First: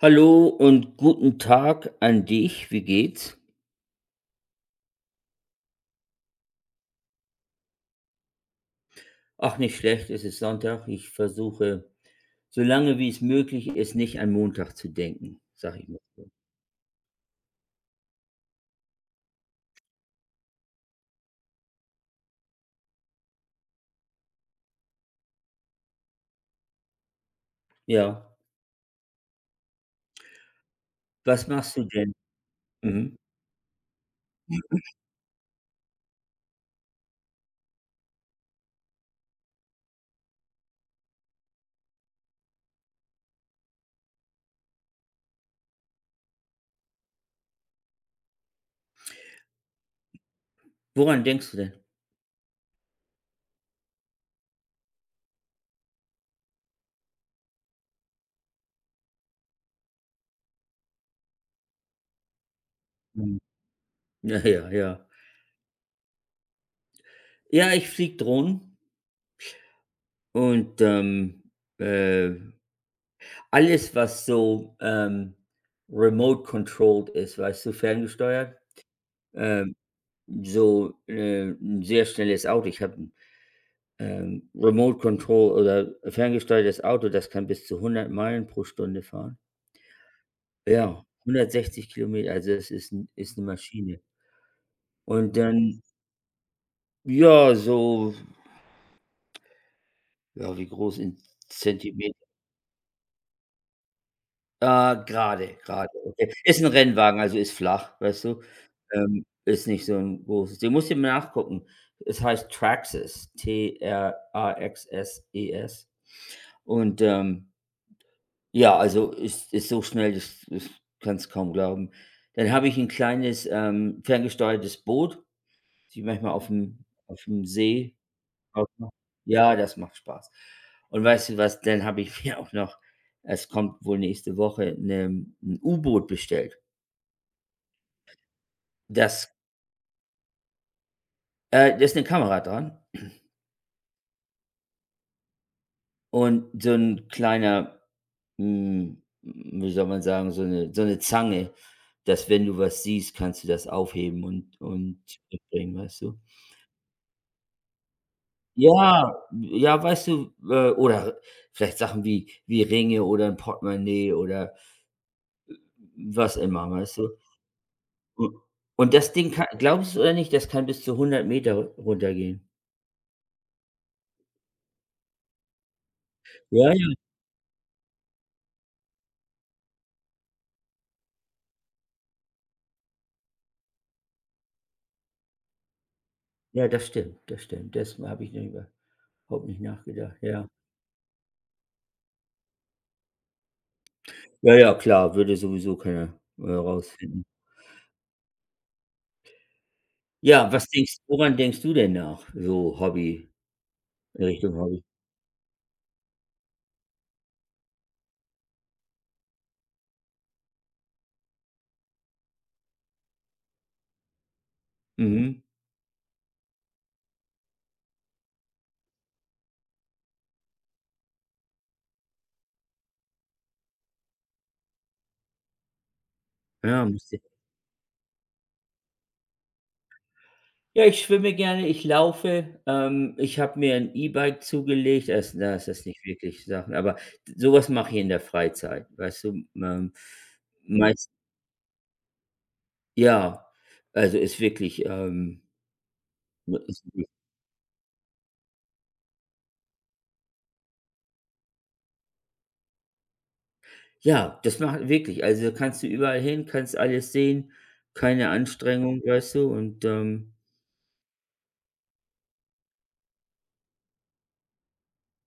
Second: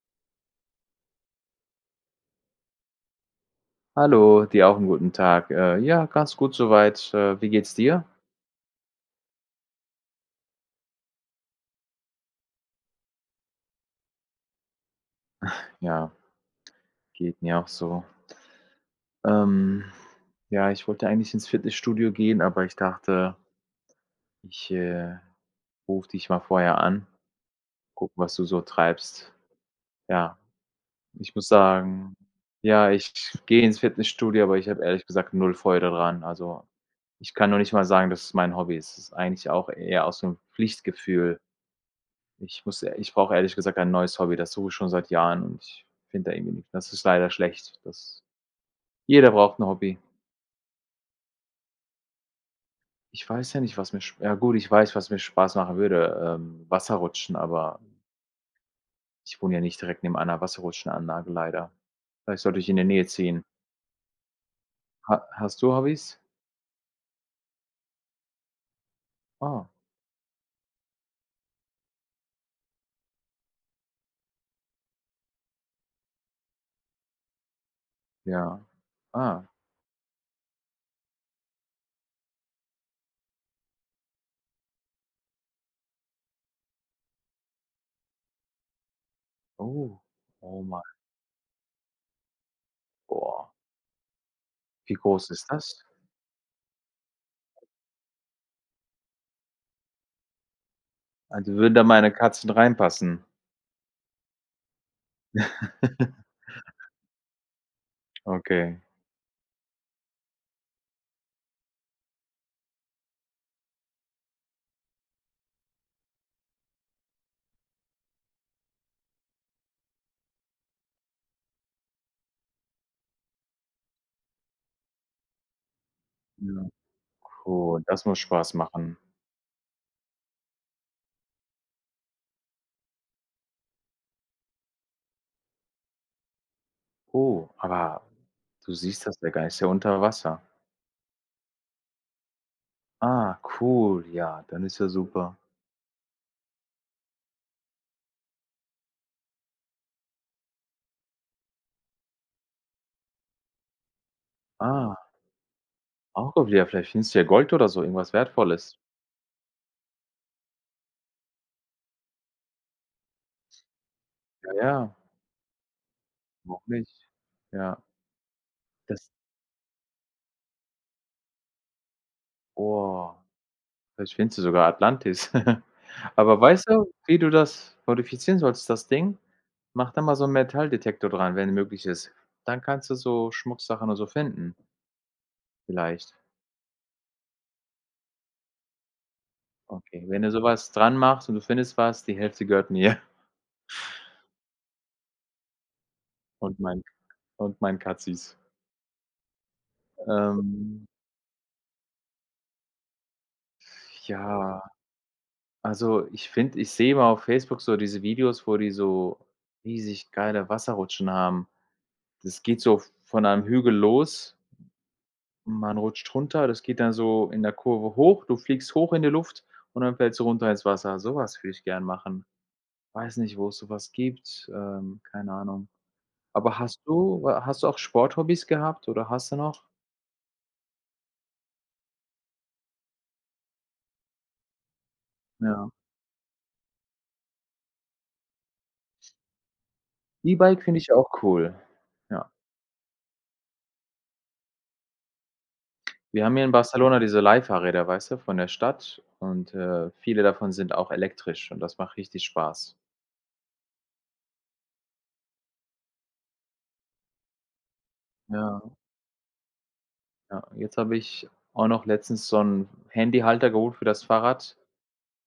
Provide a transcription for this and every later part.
Hallo und guten Tag an dich. Wie geht's? Hallo, dir auch einen guten Tag. Ja, ganz gut soweit. Wie geht's dir? Ach, nicht schlecht, es ist Sonntag. Ich versuche, so lange wie es möglich ist, nicht an Montag zu denken, sag ich mal Ja, so. geht mir auch so. Ähm, ja, ich wollte eigentlich ins Fitnessstudio gehen, aber ich dachte, ich, äh, rufe dich mal vorher an, gucke, Ja. was du so treibst. Ja, ich Was muss machst du denn? sagen, ja, ich Mhm. gehe ins Fitnessstudio, aber ich habe ehrlich gesagt null Freude dran. Also, ich kann noch nicht mal sagen, dass es mein Hobby ist. Es ist eigentlich auch eher aus so Pflichtgefühl. Ich muss e Ich brauche ehrlich gesagt ein neues Hobby. Das suche ich schon seit Jahren und ich finde da irgendwie nichts. Das ist leider schlecht. Das Jeder braucht ein Hobby. Woran denkst du denn? Ich weiß ja nicht, was mir sp Ja gut, ich weiß, was mir Spaß machen würde, Wasserrutschen, aber ich wohne ja nicht direkt neben einer Wasserrutschenanlage leider. Vielleicht sollte ich in der Nähe Mhm. ziehen. Ja, ja, ja. Ha Hast du Hobbys? Ja, ich fliege Drohnen Ah, und, äh, alles, was so, remote controlled ist, weißt du, ferngesteuert. ja. Ah, Ähm, so, 'n sehr schnelles Auto. Ich habe Remote Control oder ferngesteuertes Auto, das kann bis zu 100 Meilen pro Stunde fahren. oh. Oh mein. Ja, 160 Kilometer, also das ist 'ne Boah. Maschine. Wie groß Und ist dann, das? ja, so, ja, wie groß in Also, würden da meine Zentimeter? Katzen reinpassen? Ah, grade, grade, okay. Ist 'n Rennwagen, also ist flach, weißt du? Okay. Ist nicht so 'n großes Ding. Musst du mal nachgucken. Es heißt Traxxas, TRAXSES. Und, ja, also ist so schnell, das das kannst du kaum glauben. Dann habe ich ein kleines, ferngesteuertes Boot, die manchmal auf Ja, dem puh, See das muss Spaß ausmache. machen. Ja, das macht Spaß. Und weißt du was, dann habe ich mir auch noch, es kommt wohl nächste Woche 'ne 'n U-Boot bestellt. Oh, aber du siehst das, Das der Geist ja unter Wasser. Da ist 'ne Kamera dran Ah, cool, ja, dann ist ja super. und so ein kleiner, wie soll man sagen, so eine Zange, dass wenn du was siehst, kannst du das aufheben und Ah, mitbringen, weißt du? auch gut, ja, vielleicht findest du ja Gold oder so, irgendwas Wertvolles. Ja, ja, weißt du, oder vielleicht Sachen wie Ringe oder 'n Portemonnaie Ja, oder ja, was warum immer, weißt du? nicht? Ja, U Und das das Ding kann, glaubst du oder nicht, das kann bis zu 100 Meter ru runtergehen. Oh, vielleicht findest du sogar Atlantis. Aber weißt Ja, ja, du, wie du das modifizieren sollst, das Ding? Mach da mal so einen Metalldetektor dran, wenn möglich ist. Dann kannst du so Schmucksachen und so finden vielleicht. ja, das stimmt, das stimmt. Das habe ich nicht über überhaupt nicht Okay, nachgedacht, wenn du ja. sowas dran machst und du findest was, die Hälfte gehört mir. Ja, ja, klar, würde sowieso keiner, und mein. rausfinden. Und meinen Katzis. Ja, was Ähm, denkst woran denkst du denn nach, so Hobby in Richtung ja, Hobby? also, ich sehe immer auf Facebook so diese Videos, wo die so riesig geile Wasserrutschen haben. Das geht so von einem Hügel los, Mhm. man rutscht runter, das geht dann so in der Kurve hoch, du fliegst hoch in die Luft und dann fällst du runter ins Wasser. Sowas würde ich gern machen. Weiß nicht, wo es so was gibt, keine Ahnung. Aber Ja, müsste hast du auch Sporthobbys gehabt oder hast du noch? Ja, ich schwimme gerne, ich laufe. Ich habe mir ein E-Bike zugelegt. Das na, ist Ja. das ist nicht wirklich Sachen, aber sowas mache ich in der Freizeit, weißt du? E-Bike finde ich ja Meist auch cool. Ja. Ja, also, ist wirklich, Wir haben hier in ist Barcelona wirklich diese Leihfahrräder, weißt du, von der Stadt und, viele davon sind auch elektrisch und das macht richtig Spaß. ja, das macht wirklich. Also, kannst du überall hin, kannst alles sehen, keine Ja, Anstrengung, weißt du? Ja. Jetzt habe ich auch noch letztens so 'n Handyhalter geholt für das Fahrrad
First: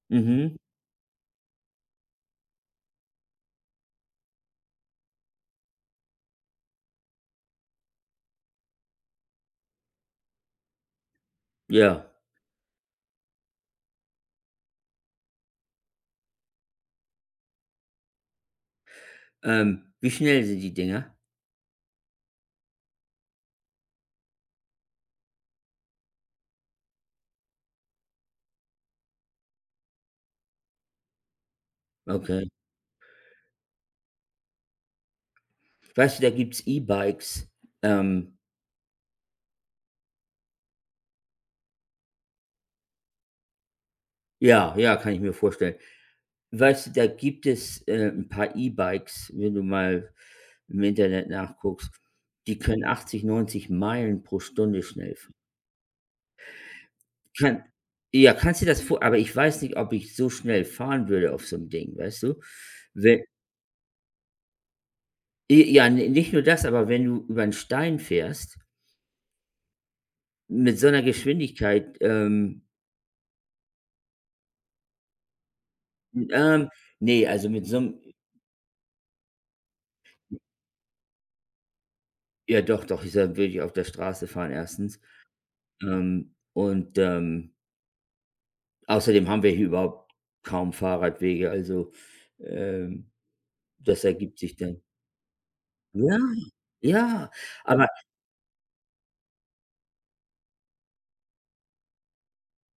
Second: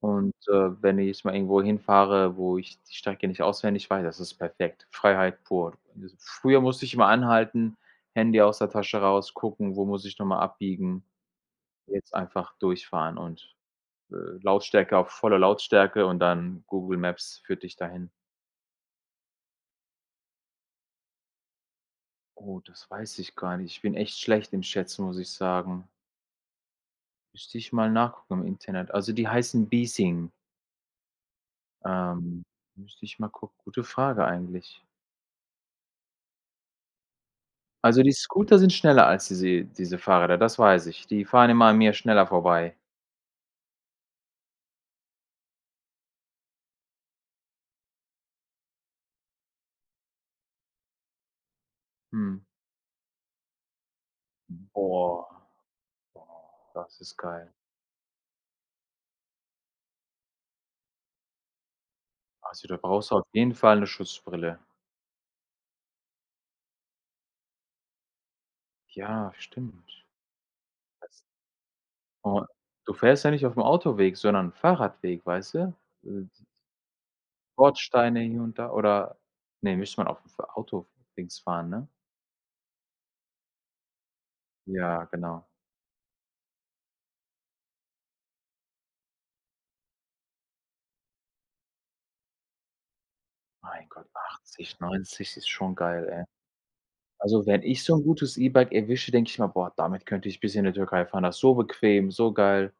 und, Mhm, wenn ich mal irgendwo hinfahre, wo ich die Strecke nicht auswendig weiß, das ist perfekt. Freiheit pur. Also, früher musste ich immer anhalten, Handy aus der Tasche raus, gucken, wo muss ich noch mal abbiegen. ja. Jetzt einfach durchfahren und, äh, Lautstärke auf volle Lautstärke und dann Google Maps führt dich dahin. Wie schnell sind die Dinger? Oh, das weiß ich gar nicht. Ich bin echt schlecht im Schätzen, muss ich sagen. Müsste ich mal nachgucken im Internet. Also, die heißen Biesing. Ähm, Okay. müsste ich mal gucken. Gute Frage eigentlich. Weißt du, da gibt's E-Bikes. Also, die Ähm, Scooter sind schneller als diese Fahrräder, das weiß ich. Die fahren immer an mir schneller vorbei. ja, ja, kann ich mir vorstellen. Weißt du, da gibt es, 'n paar E-Bikes, wenn du mal im Internet nachguckst, Mhm. die können 80 90 Meilen pro Stunde schnell Boah, f boah, das ist geil. kann ja, kannst du das vor aber ich weiß nicht, ob ich so schnell fahren würde auf so einem Ding, weißt du? Also, da brauchst du Wenn auf jeden Fall eine Schutzbrille. Ja, n nicht nur das, aber wenn du über einen Stein fährst Ja, stimmt. mit so einer Das Geschwindigkeit, und Du fährst ja nicht auf dem Autoweg, sondern Fahrradweg, weißt du? Äh ähm, ne, also mit so 'nem, Bordsteine hier und da oder ne, müsste man auf'm für Auto Dings fahren, ne? ja, doch, doch, ich sag, würde ich auf der Straße fahren erstens, Ja, genau. ähm, und, ähm Außerdem haben wir hier überhaupt kaum Fahrradwege, also, ähm, Mein das Gott, ergibt sich 80, dann. 90 ist schon geil, Ja, ey. ja, Also, wenn ich aber so 'n gutes E-Bike erwische, denke ich mir: „Boah, damit könnte ich bis in die Türkei fahren. Das ist so bequem, so geil.“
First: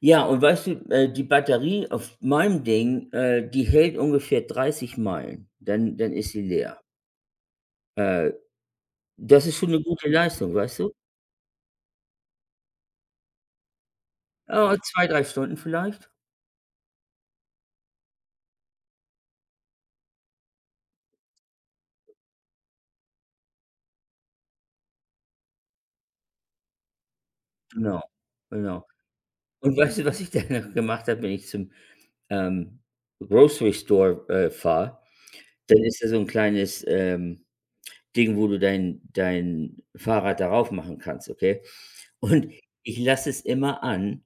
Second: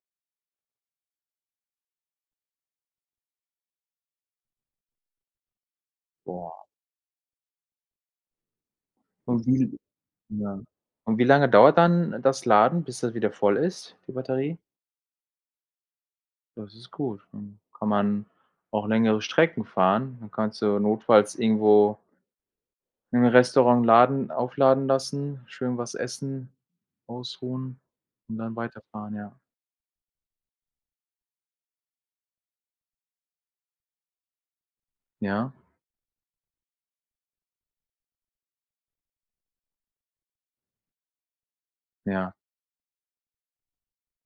ja, und weißt du, die Batterie auf meinem Ding, die hält ungefähr 30 Meilen, dann ist sie Boah. leer. Äh, Das Und ist schon wie 'ne gute Leistung, Ja. weißt du? Und wie lange dauert dann das Laden, bis das wieder voll ist, die Batterie? Ah, 2, 3 Stunden vielleicht? Das ist gut. Dann kann man auch längere Strecken fahren. Dann kannst du notfalls irgendwo im Restaurant laden aufladen lassen, schön was essen, ausruhen Genau, und dann genau. weiterfahren, ja. Und weißt du, was ich dann noch gemacht habe, wenn ich zum, ähm, Grocery Store, fahre, Ja, dann ist da so 'n kleines, Ding, wo du dein Fahrrad darauf machen kannst, okay? ja. Und ich lasse es immer an,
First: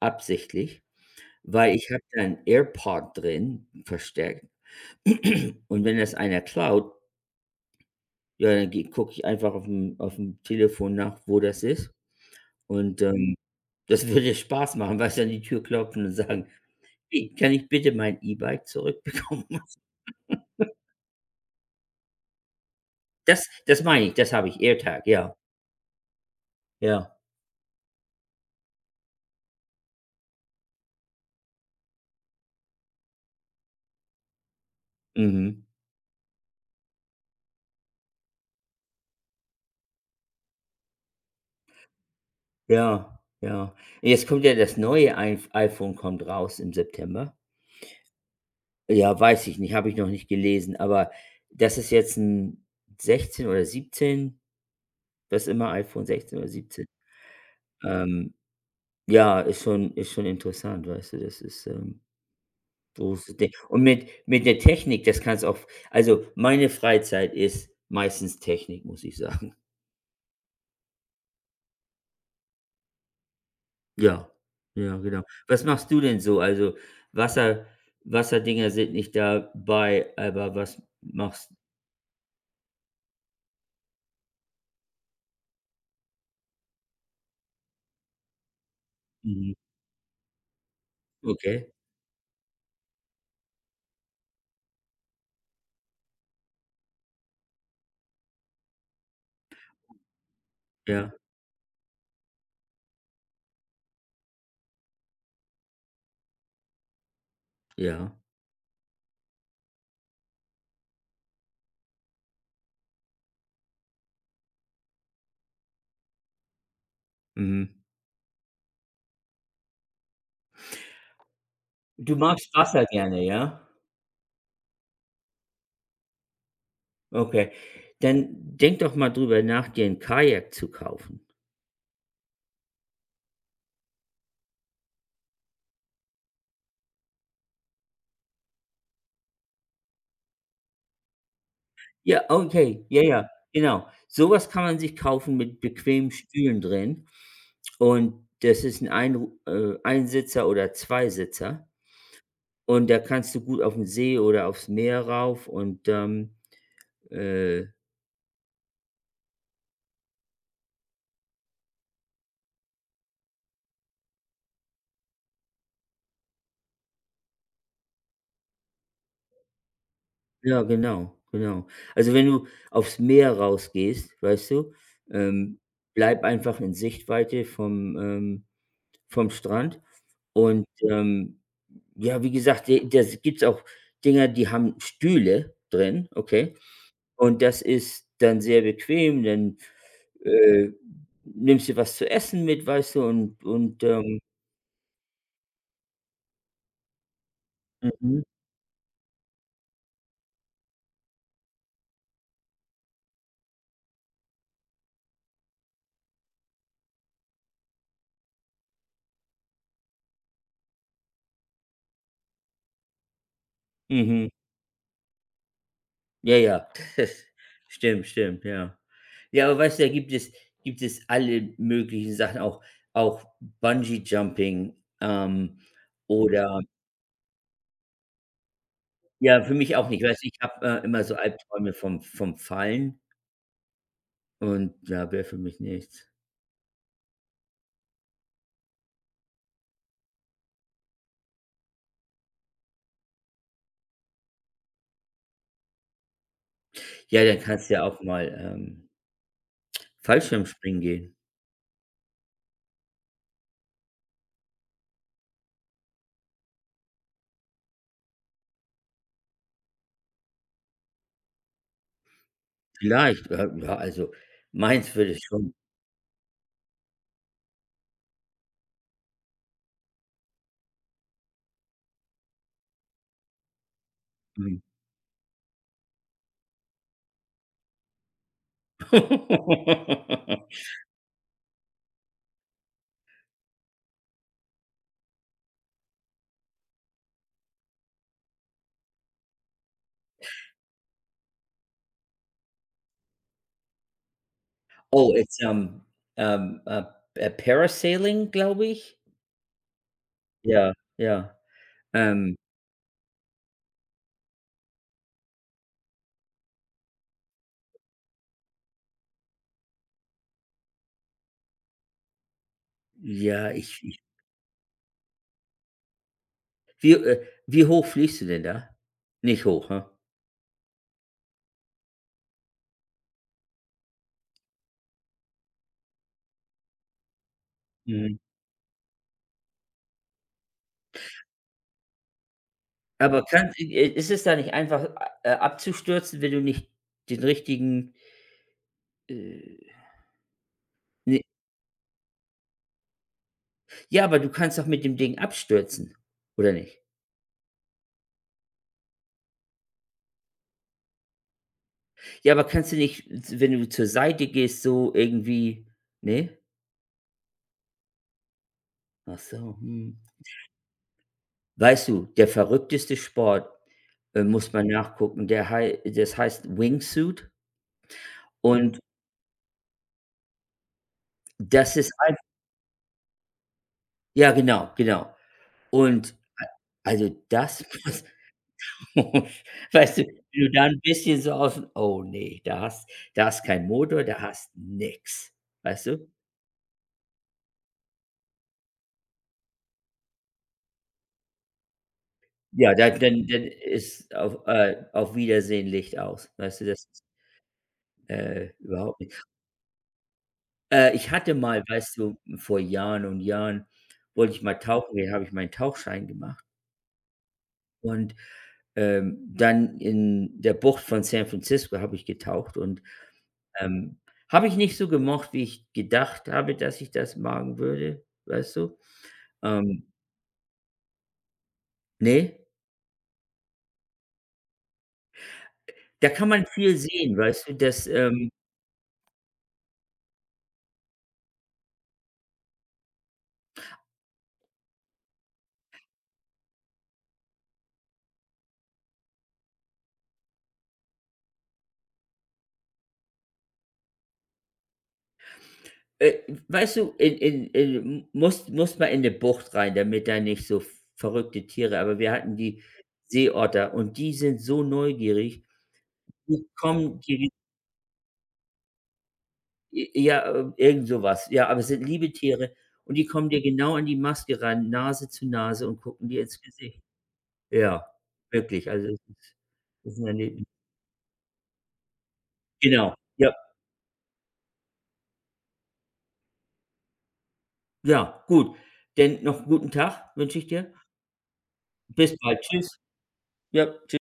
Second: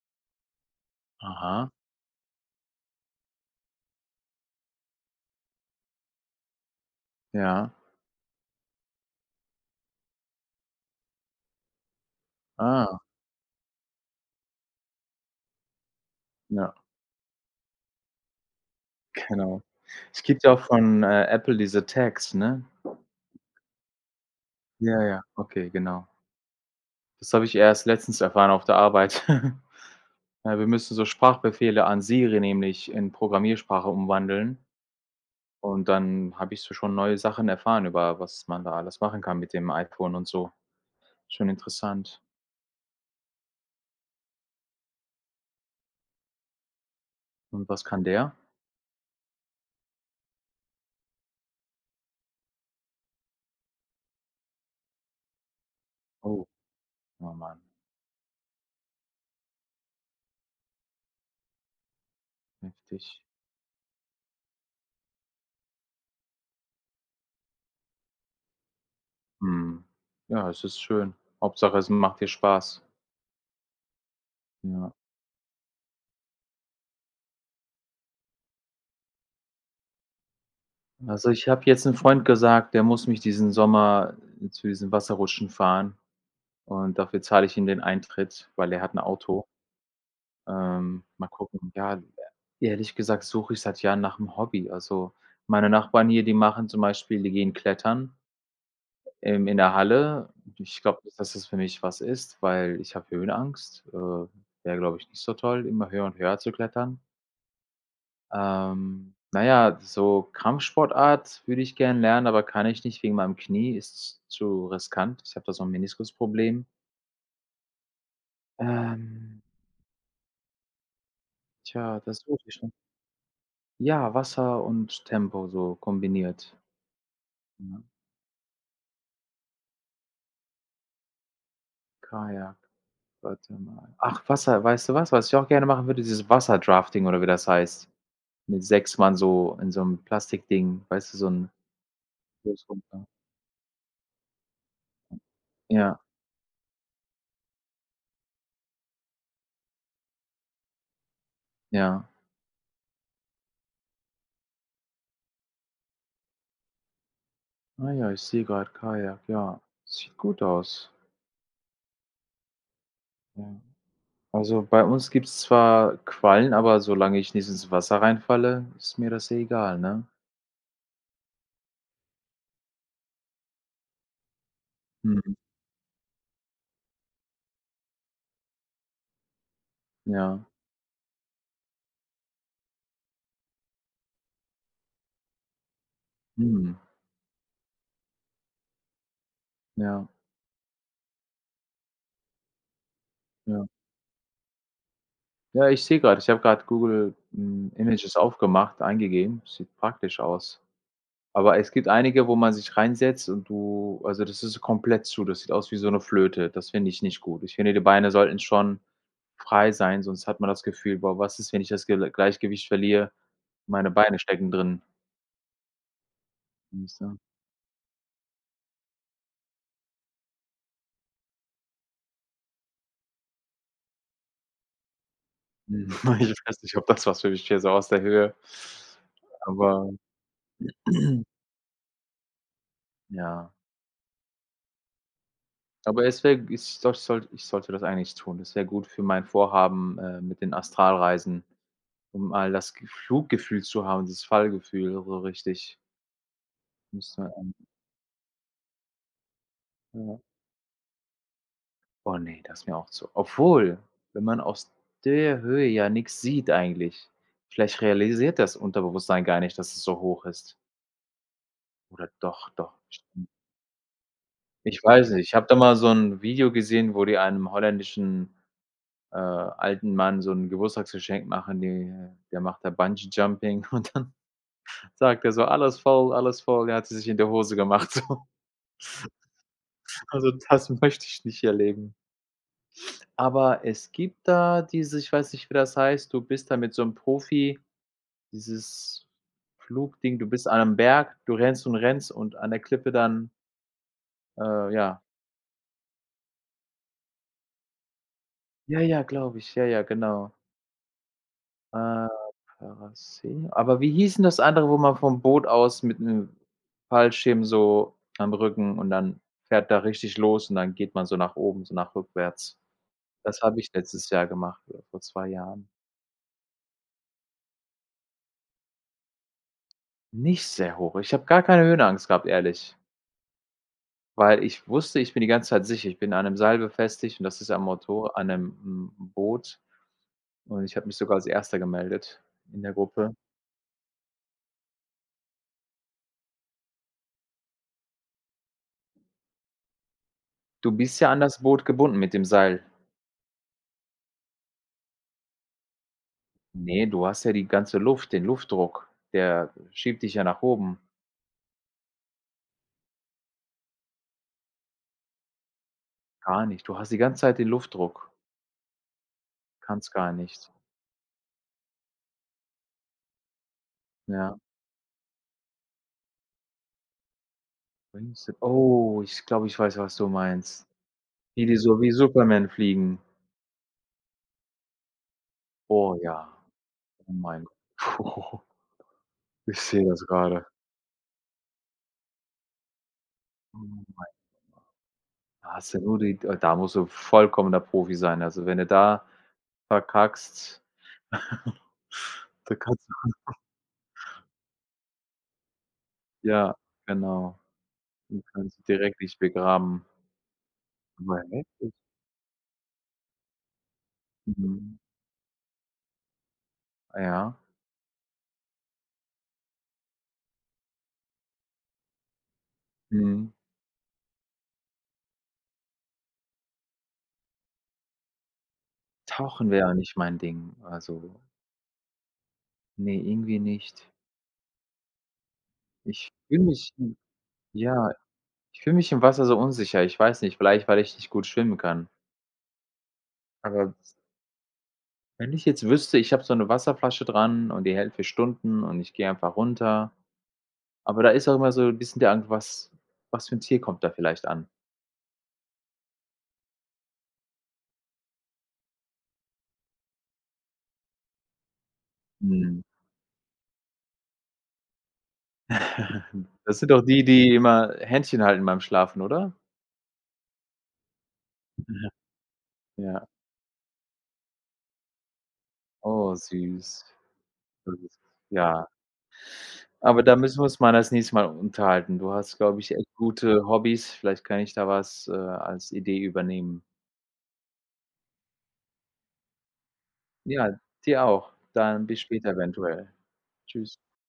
absichtlich, Aha, weil ich habe da ein AirPod drin, versteckt. Und wenn das einer klaut, ja. ja, dann gucke ich einfach auf dem Telefon nach, wo das ist. Ah, Und, ähm, Das würde Spaß machen, weil du, an die Tür klopfen und sagen: ja, „Hey, kann ich bitte mein E-Bike zurückbekommen?" genau. Es gibt ja auch von, Apple diese Tags, ne? Das meine ich, das habe ich, Ja, AirTag, ja, ja. okay, genau. Ja, Das habe ich erst letztens erfahren auf der Arbeit. Ja, wir müssen so Sprachbefehle an Siri nämlich in Programmiersprache umwandeln mhm. und dann habe ich so schon neue Sachen erfahren, über was man da alles machen kann mit dem iPhone und so. Schon interessant. Ja, ja. Jetzt kommt ja das neue Eif iPhone, kommt raus im September. Und was kann der? Ja, weiß ich nicht, habe ich noch nicht gelesen, aber das ist jetzt ein 16 oder 17, was immer, iPhone sechzehn oder Oh, siebzehn. oh Mann, Ähm, ja, ist schon interessant, weißt du? Das ist, heftig. großes Ding. Und mit der Technik, das kannst auch, also, meine Freizeit ist meistens Technik, muss ich sagen. Mhm. Ja, es ist schön. Hauptsache, es macht dir Spaß. Ja, Ja. ja, genau. Was machst du denn so? Also, Wasser Wasserdinger sind nicht dabei, aber was Also, ich machst habe jetzt 'nem Freund gesagt, der muss mich diesen Sommer zu diesen Wasserrutschen fahren und dafür zahle ich ihm den Eintritt, weil er hat 'n Auto. mhm, Mal okay, gucken. Ja, e ehrlich gesagt suche ich seit Jahren nach 'm Hobby. Also, meine Nachbarn hier, die machen zum Beispiel die gehen klettern, in der Halle. Ich glaube ja, nicht, dass das für mich was ist, weil ich habe Höhenangst. Wäre, glaube ich, nicht so toll, immer höher und höher zu klettern. ja, Na ja, so Kampfsportart würde ich gerne lernen, aber kann ich nicht wegen meinem Knie, ist zu riskant. Ich habe da so ein Meniskusproblem. mhm. Ähm, tja, Du das suche magst ich schon. Wasser gerne, ja? Ja, Wasser und Tempo so kombiniert, Okay. ne? Dann denk doch mal drüber nach, dir ein Kajak zu kaufen. Kajak, warte mal. Ach, Wasser, was ich auch gerne machen würde? Dieses Wasserdrafting oder wie das heißt. Mit 6 Mann so in so 'nem Plastikding, weißt du, so 'n Ja, okay, ja, ja, genau. Sowas kann man sich kaufen mit Ja, bequemen Stühlen drin und das ist ein Einru Einsitzer oder Zweisitzer. ja. Und da kannst du gut auf den See oder aufs Meer rauf und, äh Ah ja, ich sehe grad Kajak, ja. Sieht gut aus. Ja. Also, bei uns gibt's zwar Quallen, aber solange ich nicht ins Wasser reinfalle, ist mir das ja egal, ne? ja, genau, genau. Also, wenn du aufs Meer rausgehst, weißt du, Mhm. ähm, bleib einfach in Sichtweite vom, vom Strand Ja. und, ja, wie gesagt, de das gibt's auch Dinger, die haben Stühle drin, okay? Mhm. Und das ist dann sehr bequem, dann, Ja, äh, nimmst du was zu essen mit, weißt du, und ja. Ja, ich habe grad Google, hm, Images mhm, aufgemacht, eingegeben. Sieht praktisch aus. Aber es gibt einige, wo man sich reinsetzt und du also, das ist komplett zu. Das sieht aus wie so 'ne Flöte. Das finde ich nicht gut. Ich finde, die Beine sollten schon frei sein, sonst hat man das Gefühl: „Boah, was ist, wenn ich das Gele Gleichgewicht verliere? Meine Beine mhm. stecken drin.“ Ja, ja. Weißt du? Stimmt, stimmt, ja. Ja, aber weißt du, da gibt es alle möglichen Sachen, auch auch Bungee Jumping, Hm, ich oder weiß nicht, ob das was für mich wäre, so aus der Höhe. ja, für mich auch Aber nicht. Weißt du, ich habe, immer so Albträume vom Fallen ja, und ja, wäre für mich nichts. aber es wäre ich soll sollte ich sollte das eigentlich tun. Das wäre gut für mein Vorhaben, mit den Astralreisen, um mal das Ge Fluggefühl zu haben, dieses Fallgefühl so richtig. Müsste Ja, man dann eigentlich, kannst du ja auch mal, ja. Fallschirmspringen gehen. Oh ne, das ist mir auch zu, obwohl, wenn man aus der Höhe ja nix sieht eigentlich. Vielleicht realisiert das Unterbewusstsein gar nicht, dass es so hoch ist. Oder doch, doch, stimmt. Ja, also Ich meins weiß würde ich nicht, ich habe schon, da mal so 'n Video gesehen, wo die einem holländischen, alten Mann so 'n Geburtstagsgeschenk machen. Die Der macht da Bungee Jumping und dann mhm. sagt er so: „Alles voll, alles voll.“ Er hat sie sich in der Hose gemacht so. Also, das möchte ich nicht erleben. Aber es gibt da diese, ich weiß nicht, wie das heißt, du bist da mit so 'nem Profi, dieses Flugding, du bist an 'nem Berg, du rennst und rennst und an der Klippe dann, ja. Oh, it's, ähm, ähm, äh, Parasailing, glaube Ja, ich. ja, glaube ich. Ja, ja, genau. Ja, ja. Äh, Ähm, Parasegl, aber wie hieß 'n das andere, wo man vom Boot aus mit 'nem Fallschirm so am Rücken und dann fährt da richtig los und dann geht man so nach oben, so nach rückwärts. Das ja, habe ich Ich letztes Jahr gemacht oder vor 2 Jahren. Wie hoch fliegst du denn da? Nicht hoch, ne? Nicht sehr hoch. Ich habe gar keine Höhenangst gehabt, ehrlich. Weil ich wusste, ich bin die ganze Zeit sicher, ich bin an 'nem Seil befestigt und das ist am Motor Mhm. an 'nem, hm, Boot, und ich habe mich sogar als Erster gemeldet in der Gruppe. Aber kann i Ist es da nicht einfach, abzustürzen, wenn du nicht den richtigen, äh „Du bist ja ne, an das Boot gebunden mit dem Seil.“ ja, aber du kannst doch mit dem Ding abstürzen, oder nicht? „Ne, du hast ja die ganze Luft, den Luftdruck, der schiebt dich ja nach oben.“ Ja, aber kannst du nicht, z wenn du zur Seite gehst, so irgendwie, ne? „Gar nicht, du hast die ganze Zeit den Luftdruck, Ach so, kannst hm. gar nicht.“ Weißt du, der verrückteste Sport, Ja. muss man nachgucken, der hei das heißt Wingsuit und Oh, ich glaube, ich weiß, was du meinst. Die, die das so ist wie Superman fliegen. ja, genau, genau. Oh Und ja, a Also oh mein das muss Gott. Ich sehe weißt das du, wenn grade. du da 'n bisschen so aus: „Oh nee, da hast Oh kein mein Motor, da hast nix", Da hast du weißt nur du? die, da musst du vollkommener Profi sein. Also, wenn du da verkackst, da Ja, kannst da du, dann ist, auf Wiedersehen, Licht aus. ja, Weißt du, das ist, genau. Du kannst überhaupt direkt dich nicht, begraben. Ich Aber hatte mal, heftig. weißt du, vor Jahren und Jahren wollte ich mal Mhm. tauchen gehen, habe ich meinen Tauchschein gemacht Ja. und, dann in der Bucht von San Francisco habe ich getaucht und, Mhm. ähm, habe ich nicht so gemocht, wie ich gedacht habe, dass ich das magen würde, weißt du? Tauchen wäre ja Ähm, nicht mein Ding. Also, ne, nee, irgendwie nicht. da Ich kann fühle man mich, viel hm, sehen, weißt du, das, ja, ich fühle mich im Wasser so unsicher. Ich weiß nicht, vielleicht, weil ich nicht gut schwimmen kann. Aber wenn ich jetzt wüsste, ich habe so eine Wasserflasche dran und die hält für Stunden und ich gehe einfach runter. Aber da ist auch immer so 'n bisschen der Angst, was für 'n Tier kommt da vielleicht an? äh, weißt du, in musst mal in 'ne Bucht rein, damit da nicht so verrückte Tiere, aber wir hatten Mhm. die Seeotter und die sind so neugierig, die Das sind doch kommen die, die die immer Händchen halten beim Schlafen, oder? ja, irgend sowas. Ja, aber es sind liebe Tiere und die Ja. kommen dir genau an die Maske ran, Nase zu Nase und gucken Oh, dir ins Gesicht. süß. Ja, ja. wirklich. Also, es ist Aber 'n da müssen wir Erlebnis. uns mal das nächste Mal unterhalten. Du hast, glaube ich, echt Genau. Ja, gute Hobbys. Vielleicht kann ich da was, als Idee übernehmen. ja, gut. Denn noch 'n guten Tag wünsche ich Ja, dir. dir auch. Dann bis Bis später bald. Tschüss. eventuell. Ja, Tschüss. Tschüss.